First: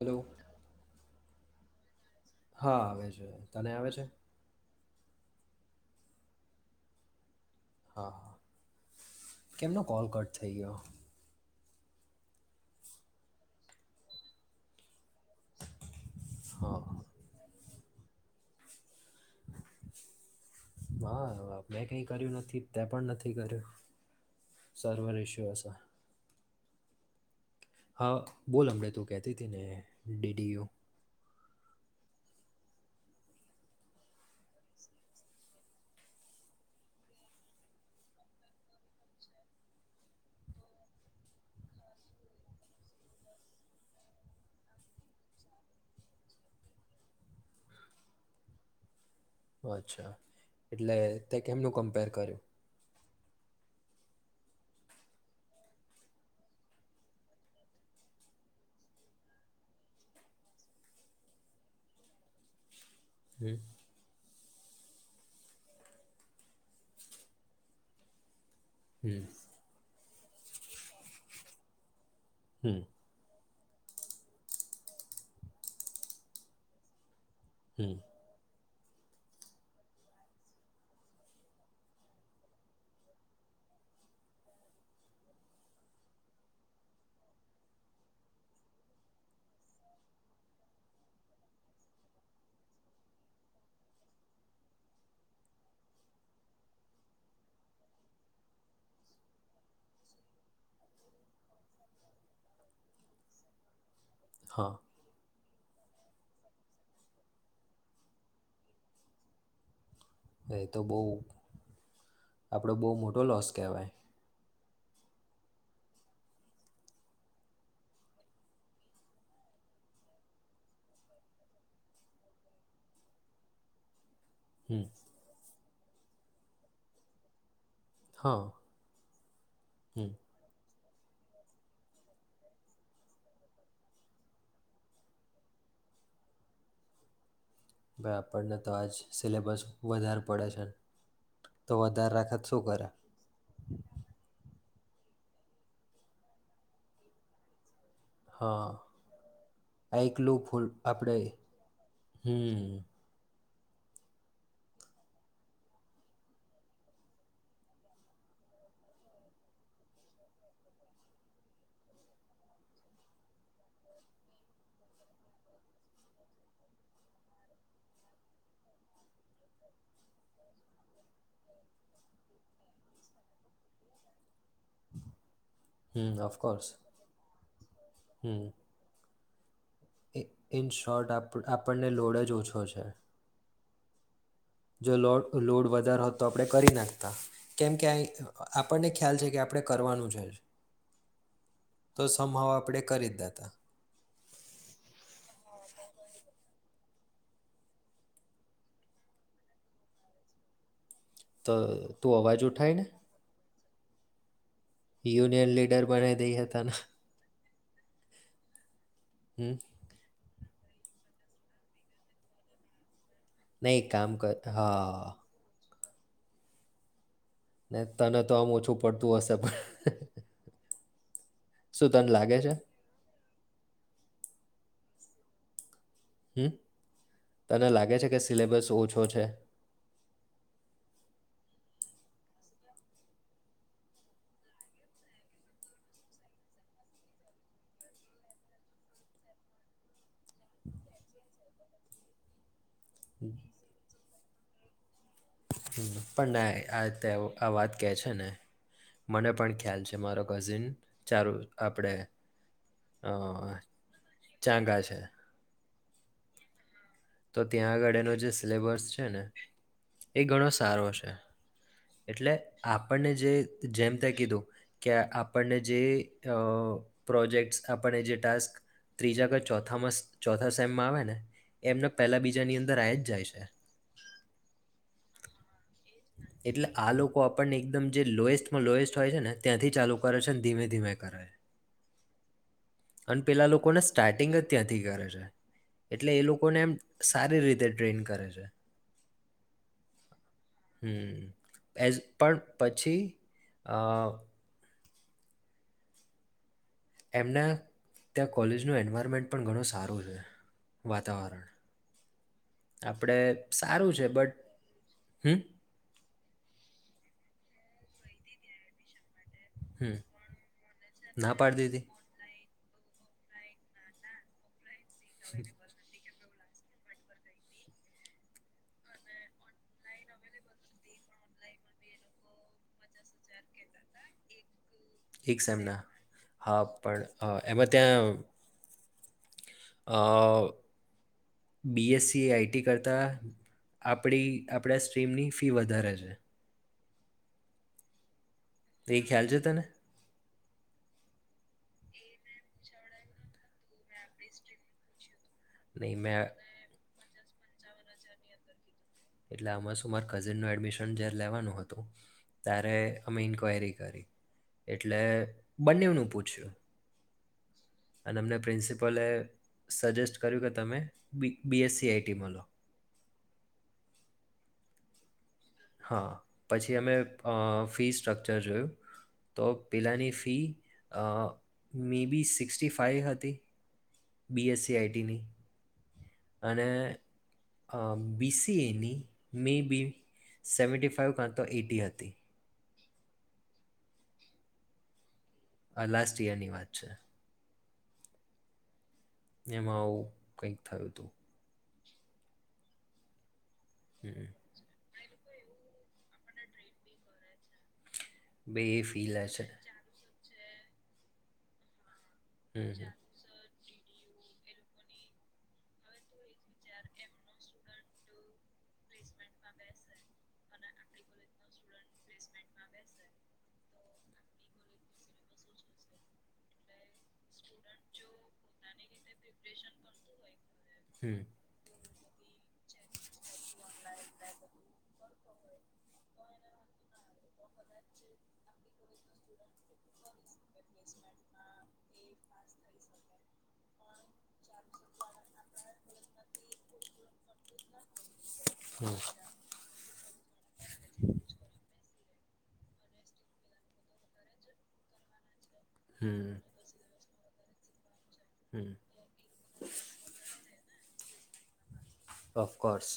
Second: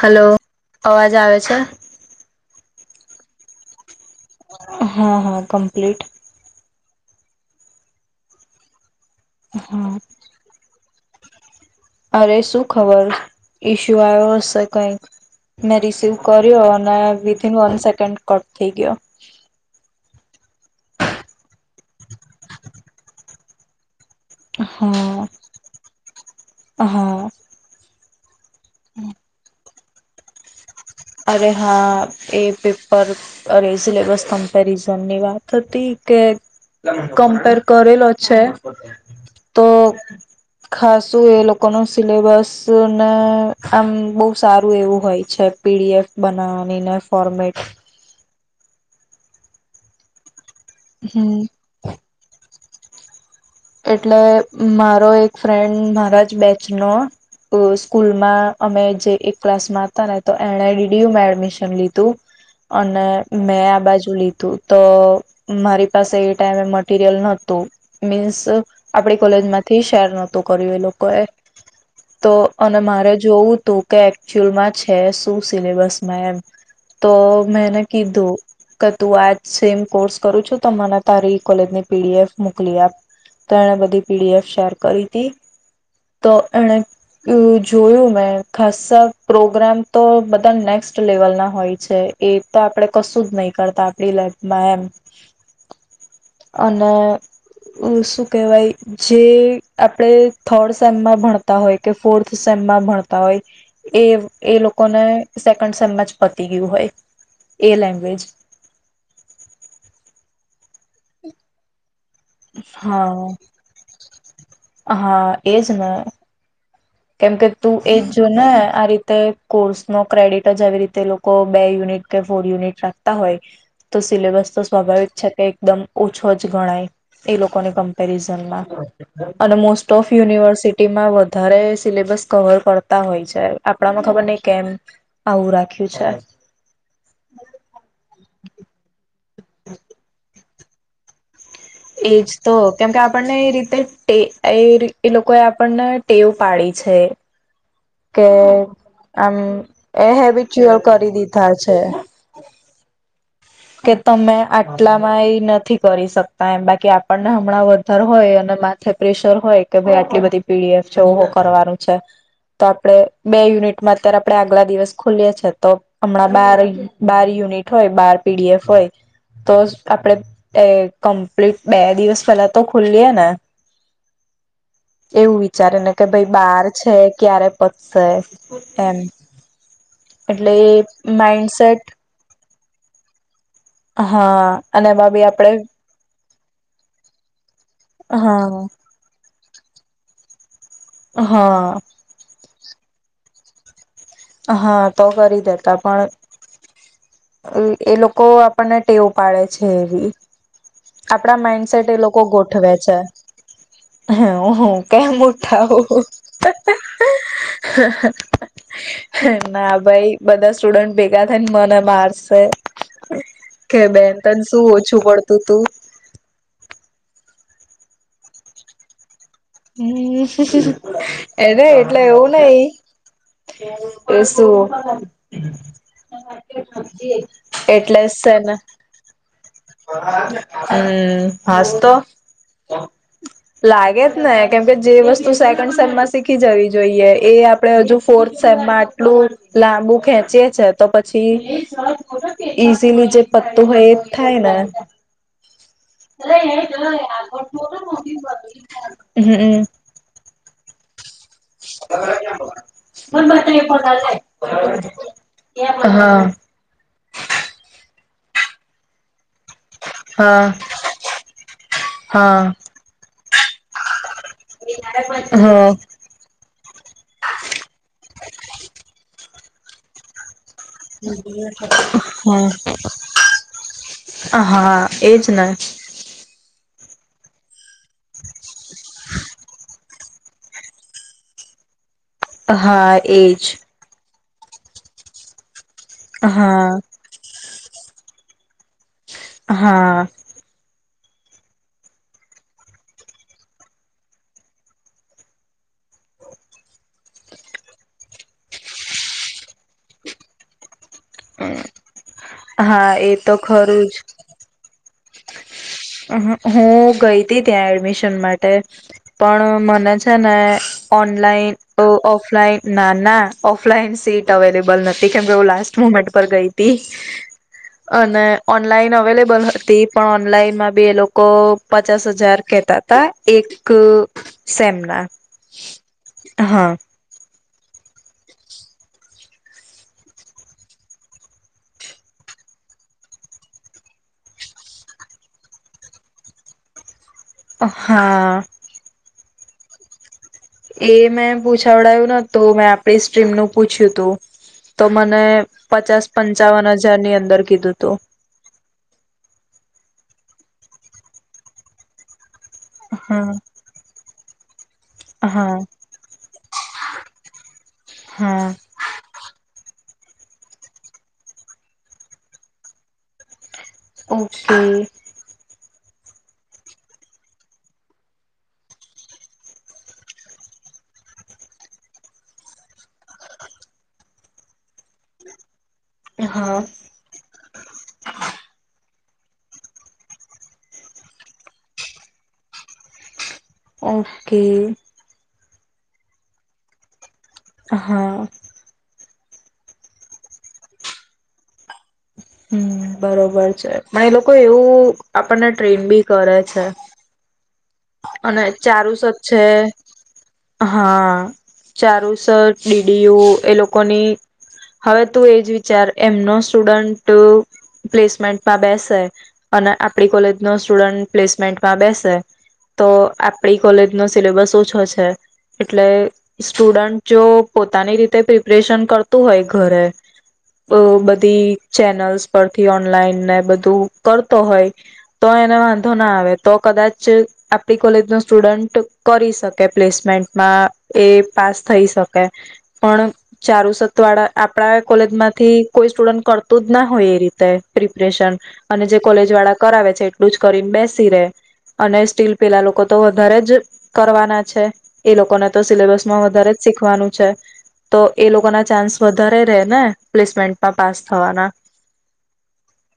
Hello hello અવાજ આવે છે? હા આવે છે તને આવે છે? હા હા કમ્પ્લીટ. હા હા. કેમનો હા કોલ કટ થઈ ગયો? અરે શું ખબર, ઈશુ આવયો હશે કઈ. મે રિસીવ કર્યો હા અને વિધન વન સ એનડ કટ થઈ ગયો. હા મેં કઈ કર્યું નથી તે પણ નથી કર્યું. [unintelligible] સર્વર હા એશ્યુ આશે. હા. હ. [unintelligible] બોલ હમડં તો કહેતી હતી ને ડિ ડિ ઉ અરે હા એ પેપર અરે સિલેબસ કમ્પેરિઝન ની વાત હતી કે, કમ્પેર કરેલો છે, તો ખાસું એ લોકો ન સિલેબસ ને આમ બહુ સારું એવું હોય છે. પીડીએફ બનાવવાનીને ફોર્મેટ અચ્છા. એટલે તે હમ કેમનું કમ્પેર કર્યું? એટલે મારો એક ફ્રેન્ડ મારા જ બેચ નો સ્કૂલમાં અમે જે એક ક્લાસમાં હતા ને તો એને ડીડીયુમાં એડમિશન લીધું. અને હમ મેં આ બાજુ લીધું તો મારી પાસે એ ટાઈમે મટીિરિયલ નહોતું મીન્સ આપડી હમ કોલેજ માંથી શેર ન તોું કર્યું એ લોકો એ તો હમ અને મારે જોવું તું કે એકચુઅલ માં છે શું સિલેબસમાં એમ તો મેને હમ કીધો કે તું આ સેમ કોર્સ કરું છું તો મને તારી કોલેજની પીડીએફ મોકલી આપ તો એણે બધી પીડીએફ શેર કરી હતી તો એણે જોયું મતો એને બધી પીડી એફ સેર કરીતી તો એને જોયુ મે ખાસા પ્રોગ્રામ તો બધા નેક્સ્ટ લેવલ ના હોય છે એ તો આપણે કશું જ નહી કરતા આપડી લેબમાં એમ અને શું કહેવાય જે આપડ થર્ડ સેમમાં ભણતા હોય કે ફોર્થ સેમમાં ભણતા હોય એ એ હા લોકોને સેકન્ડ સેમ જ પતી ગયું હોય એ લેંગ્વેજ એ તો બહુ આપડો બહુ હા મોટો લોસ કહેવાય હા એજ ને કેમકે તું એજ જો ને આ રીતે કોર્સ ન ક્રેડિટ જ આવી રીતે એ લોકો બે યુનિટ કે ફોર યુનિટ રાખતા હોય તો સિલેબસ તો હમ સ્વાભાવિક છે કે એકદમ ઓછો જ ગણાય એ લોકો એ લોકો ની હા કમપેરિઝન મા હમ ઓફ યુનિવર્સિટી ઇ માં વધારે સિલેબસ કવર કરતા હોય છે આપડામાં ખબર નહ કેમ આવું રાખ્યું છે ભાઈ આપણને તો આજ સિલેબસ વધારે પડે છે તો વધારે એજ રાખત તો શું કરે કેમ કે આપણને એ રીતે એ એય રી ઈ લોકોએ આપણને ટેવ પાડી છે. કે હા આમ એ આઈકલું ફૂલ હેબિચુઅલ કરી આપણે દીધા છે. હમ કે તમે આટલામાં એ નથી કરી શકતા એમ, બાકી આપણને હમણાં વધર હોય અને માથે પ્રેશર હોય કે ભાઈ આટલી બધી પી ડી એફ છે, ઓહો કરવાનું છે, તો આપણે બે યુનિટમાં અત્યારે આપણે આગલા દિવસ ખુલીએ છીએ તો હમણાં બાર ય બાર યુનિટ હોય બાર પી ડી એફ હોય તો જ આપણે અહ કમ્પ્લીટ, બે દિવસ પેલા તો ખુલીએને એવું વિચારે ને કે હમ ભાઈ બાર ઓફકોર્સ છે ક્યારે પતશે હમ એમ. એટલે ઇન શોર્ટ આપ માઈન્ડસેટ આપણને લોડ જ ઓછો છે. [inaudible] હા અને જો એમાં બી આપડે લોડ-લોડ વધારે હોત તો આપણે કરી નાખતા, કેમ કે અય હા આપણને ખ્યાલ છે કે આ આપડે કરવાનું છે જ. હા તો સમભાવ આપડે કરી જ દેતાં. હા તો કરી દેતા પણ એ એ લોકો આપણને ટેવ પાડે છે એવી. આપણા તો માઈન્ડસેટ એ તું લોકો અવાજ ઉઠાય ગોઠવે ને છે. [unintelligible] હું હું કેમ યુનિયન લીડર ઉઠાવું? બનાવી દઈ હતા ને હા હમ ના ભાઈ બધા સ્ટુડન્ટ ભેગા થઈન મને મારશે. કે નહીં કામ બેન કર તન શું ઓછું હા પડતું તું ને તને તો આમ ઓછું પડતું હશ હમ્મ બ એ ને શું એટલે તને એવું લાગે છે નહી, એ શું હા હમ્મ, તને લાગે છે કે સિલેબસ ઓછો છે? હમ્મ, હાસ તો, લાગે જ ને, કેમકે જે વસ્તુ સેકન્ડ સેમમાં શીખી જવી જોઈએ એ આપડે હજુ ફોર્થ સેમમાં આટલું લાંબુ ખેંચીએ છે તો પછી ઇઝીલી જે પત્તતું એ [unintelligible] થાય ને. પણ નાઈ આ તે આ વાત કહે છે ને મને પણ હમ ખ્યાલ છે મારો કઝિન ચારું આપણે અ, ચાંગા છે [unintelligible] હા. તો ત્યાં આગળ એનો જે સિલેબસ છે ને એ હા ઘણો સારો છે એટલે હા આપણને જે જેમ તે કીધું કે આપણને હા જે અહ પ્રોજેક્ટસ આપણને જે ટાસ્ક ત્રીજા કે ચો થોમસ ચોથ થા સેમ માં આવેને હમ્મ, હા એ [unintelligible] એટલે આ લોકો આપણને એકદમ જે લોએસ્ટ માં લોએસ્ટ હોય છે ને ત્યાંથી ચાલુ કરે છે, ધીમે-ધીમે કરે. હા એજ. ટિંગ જ ત્યાંથી કરે છે. એટલે એ લોકોને એમ હા સારી રીતે ટ્રેન કરે છે. હા. હમ્મ એ જ પણ પછી અહ એમના ત્યાં કોલેજનું એન્વાયરમેન્ટ પણ ઘણું સારું છે. વાતાવરણ. હા એ આપણે તો ખરું સારું છે બટ હમ્મ. હું ગઈ હતી ત્યાં એડમિશન માટે પણ મને હમ છે ને ના ઓનલાઈન પાડી દીધી અહ ઓફલાઈન ના, ના ઓફલાઈન સીટ અવેલેબલ નથી. [unintelligible] લાસ્ટ મુમેન્ટ ઉપર ગઈ તી, અને ઓનલાઈન અવેલેબલ હતી પણ ઓનલાઈનમાં બે લોકો પચાસ હજાર કેતા તા એક સેમ એક સેમના? હા પણ એમાં ત્યાં અહ બી એસ સી, આઈટી કરતાં આપણી આપણા સ્ટ્રીમની જ ફી વધારે છે. હા. ઈ ખ્યાલ છે તને? એ મેં પૂછાવડાયું ના તો મેં આપણી સ્ટ્રીમનું પૂછ્યું તું તો મને નહીં પચાસ મેં પંચાવન હજા જારની અંદર કીધું તું. એટલે આમાં શું મારે કઝિનનું એડમિશન જયાર લેવાનું હતું ત્યારે અમે હા ઇન્ક્વાયરી કરી. એટલે હા બંનેવનું પૂછ્યું. [inaudible] અને અમને હા પ્રિન્સિપલે સજેસ્ટ કર્યું કે તમે B B S C IT માં લો. ઓકે. હા પછી અમે અહ ફી સ્ટ્રક્ચર જોયું, તો પેલાંની ફી અહ મેબી સિક્સટી ફાઇવ હતી, બી એસ સી આઈ ટીની. હા અને અહ બી સી એ ની મેબી સેવન્ટી ફાઈવ કાં તો એઈટી હતી. ઓકે. આ લાસ્ટ યરની વાત છે. હા. એમાં આવું કંઈક થયું તું. હમ્મ બરોબર. ચે પણ એ હમ લોકો એવું આપણને ટ્રેન બી કરે છે. અને બે એ ચારૂસ જ ફીલ છે હા ચારું સ હમ ડી ડી યુ એ લોક કોની હવે તું એજ વિચાર એમનો સ્ટુડન્ટ પ્લેસમેન્ટમાં બેસે અને આપડી કોલેજ નો સ્ટુડન્ટ પ્લેસમેન્ટમાં બેસે તો આપણી કોલેજ નો સિલેબસ ઓછો છે, એટલે સ્ટુડન્ટ જો પોતાની રીતે પ્રિપરેશન કરતું હોય ઘરે તો હમ બધી ચેનલ્સ પરથી, ઓનલાઈનને બધું કરતો હોય તો એને વાંધો ના આવે, તો કદાચ આપ ણી કોલેજનો સ્ટુડન્ટ કરી શકે પ્લેસમેન્ટમાં એ પાસ થઈ શકે, પણ ચારુસ ત વાળા આપણા કોલેજમાંથી કોઈ સ્ટુડન્ટ કરતું જ ના હોય એ રીતે પ્રિપરેશન, અને હમ જે કોલેજ વાળા કરાવે છે કરીન બેસી રે અને સ્ટીલ પેલા લોકો તો વધારે જ કરવાના છે, એ લોકોને તો હમ સિલેબલ્સમાં હમ વધારે જ શીખવાનું છે તો એ લોકોના હમ ચાન્સ વધારે રે. ને પ્લેસમેન્ટમાં પાસ થાવાના. ઓફકોર્સ.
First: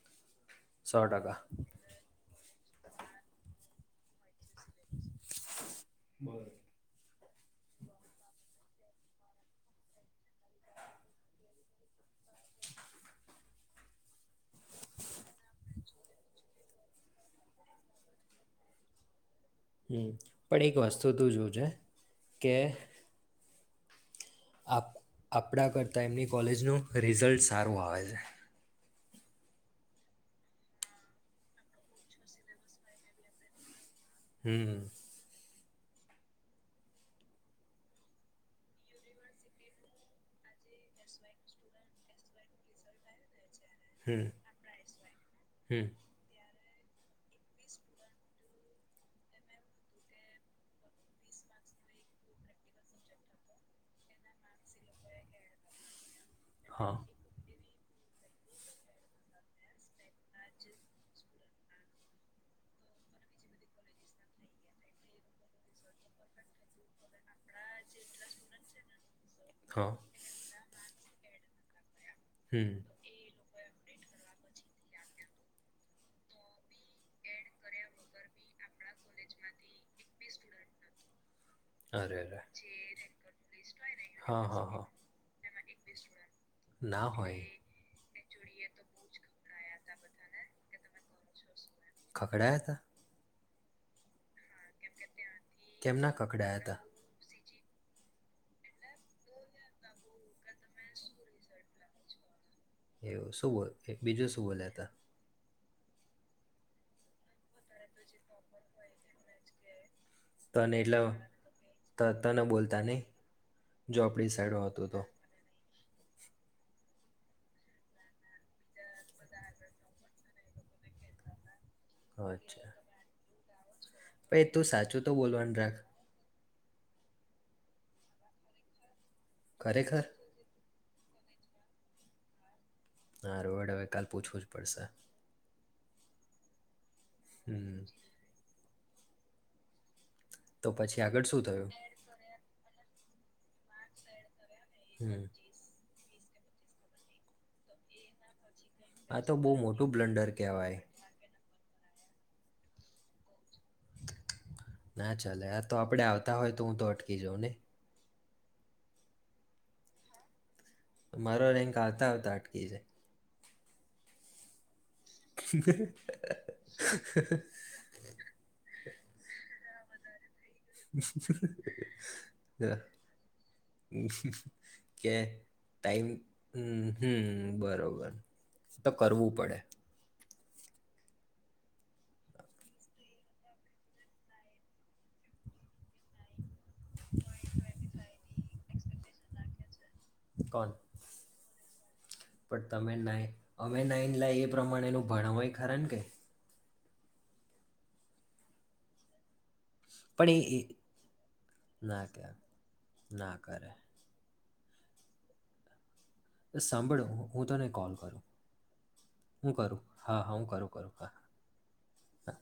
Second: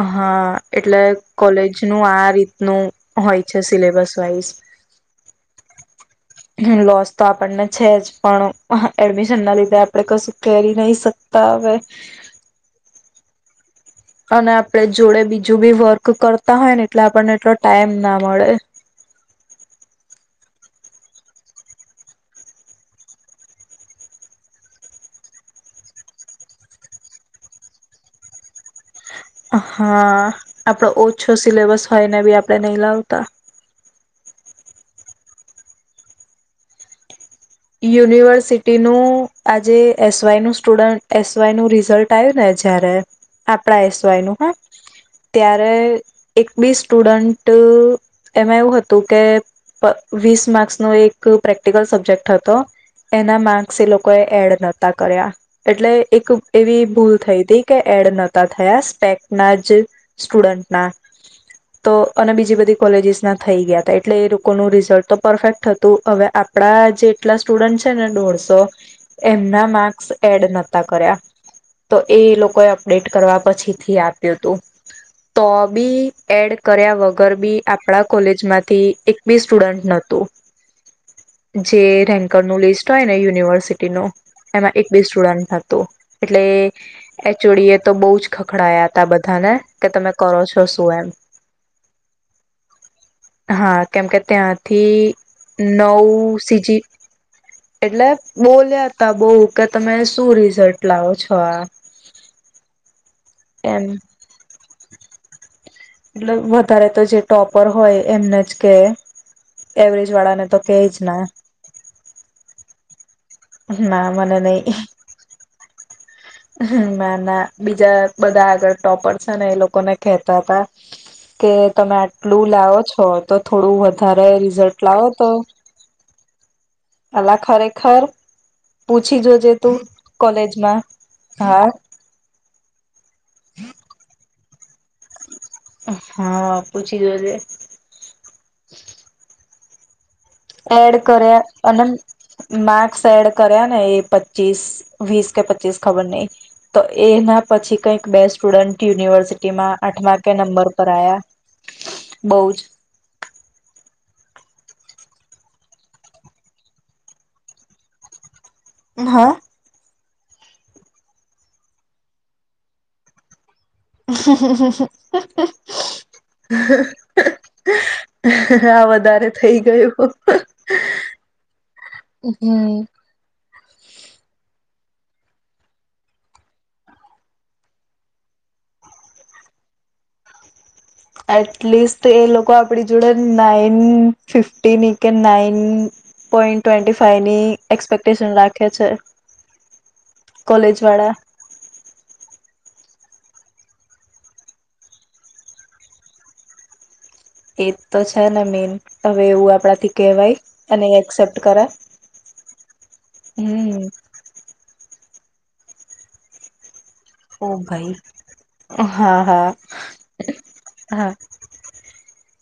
અહ હા. સો એટલે ટકા કોલેજ નું આ રીત નું હોય છે સિલેબસ વાઈઝ. [unintelligible] લૉસ તો આપણને છે જ પણ અહ એડમિશન ના લીધે આપરે કશું કરી નય શકતા હવે. અને આપણે જોડે બીજું બી વર્ક કરતા હોય ને એટલે આપણને એટલો ટાઈમ ના મળે. હમ્મ, પણ એક વસ્તુ તું જોજે કે આપ આપણા કરતા એમની કોલેજનું રિઝલ્ટ સારું આવે છે. હા, આપણે ઓછો સિલેબસ હોયને બી આપણે નઈ લાવતા. હમ્મ. યુનિવર્સિટીનું, આજે એસવાય નું, સ્ટુડન્ટ એસવાયનું રિઝલ્ટ આવ્યું ને, જયારે આપરા એસવાય હમ નું હો, ત્યારે હમ એક બી સ્ટુડન્ટ એમાં એવું હતું કે, વીસ માર્ક્સ નો એક પ્રેક્ટિકલ સબ્જેક્ટ હતો. તો એના માર્ક્સ એ લોકોએ એડ નતા કર્યાં એટલે એક એવી ભૂલ થઈ હતી. કે એડ નતા થયા, સ્પેક ના જ સ્ટુડન્ટના તો, અને તો બીજી બધી કોલેજીસના થઈ ગયા હતા. એટલે એ લોકોનું રિઝલ્ટ તો પરફેક્ટ હતું. હવે આપણા જે કેટલા સ્ટુડન્ટ છે ને દોઢસો. એમના માર્ક્સ એડ નતા કર્યા. તો એ લોકોએ હમ, અપડેટ કરવા પછીથી આપ્યું હતું. તો બી એડ કર્યા વગર બી આપણાં કોલેજમાંથી એક બી સ્ટુડન્ટ નતું [inaudible] છે. અરે અરે, રેન્કરનું લિસ્ટ હોય ને, યુનિવર્સિટીનું હા હા એમાં હા, એક બી સ્ટુડન્ટ તો. એટલે ના હોય, એચોડી એ તો બોવજ ખખડાયા ત બધાને કે તમે કરો છો શું એમ? ખખડડાયા તા? હા કેમ કે, ત્યાંથી નવ કેમના ખખડાયા હતા? સીજી એટલે બોલ્યા તા બહુ કે, તમે શું રિઝલ્ટ લાવો છો આ? એવું શું? એમ બીજું શું બોલ્ષા તા? એટલે વધારે તો જે ટોપર હોય એમને જ કે, એવરેજ વાળાને તો તને કે જ ના એટલે તને બોલતા નહી? ના જોપડી મને સાઈડ નહી. હોતું તો હ ના ના! બીજા બધા આગળ ટોપર છે ને, એ લોકોને કેહતા હતા કે તમે આટલું અચ્છા લાવો છો તો થોડું વધુ સારુ ભાઈ તું રિઝલ્ટ સાચું લાવો તો બોલવાનું રાખ અલા ખરેખર પૂછ પુછી જો જે તું ખરેખર કોલેજમાં. હા! હા રોડ હવે કાલ પૂછવું? પડશે.? હા! પૂછી જો જે. હમ તો એડ પછી આગળ શું કર્યા થયું અને માક્સ એડ કર્યા ને એ પચીસ હમ વીસ કે પચીસ ખબર નહીં તો એના પછી કઈક બે સ્ટુડન્ટ આ તો બહુ યુનિવર્સિટીમાં મોટું આઠમા બ્લન્ડર ક નંબર કહેવાય ઉપર આયા બહુ જ ના ચલે આ તો આપડે આવતા હોય તો હું તો અટકી જાઉં ને હા મારો રેન્ક આવતા આવતા અટકી છે હ હ હ હા વધારે થઈ ગયું હા હ કે ટાઈમ હમ હમ બરોબર તો કરવું પડે એટલીસ્ટ એ લોકો આપણી જોડે નાઈન ફિફ્ટીની કે નાઈન પોઈન્ટ ટ્વેન્ટી ફાઈવ ની એક્સપેક્ટેશન રાખ છે. કોણ કોલેજ વાળા પણ તમે અમે નાઈન લ એ પ્રમાણે ન ભણ હોય ખરાણ કે એ તો છે ને મેન હવે એવું આપડા પણ કહેવાય એ એ અને એક્સેપ્ટ કરાય ના કે ના કરે હમ અ સાંભળો હું ઓ તને ભાઈ કોલ કરું હા હા હું કરું હા હા હું કરું કરું હા હા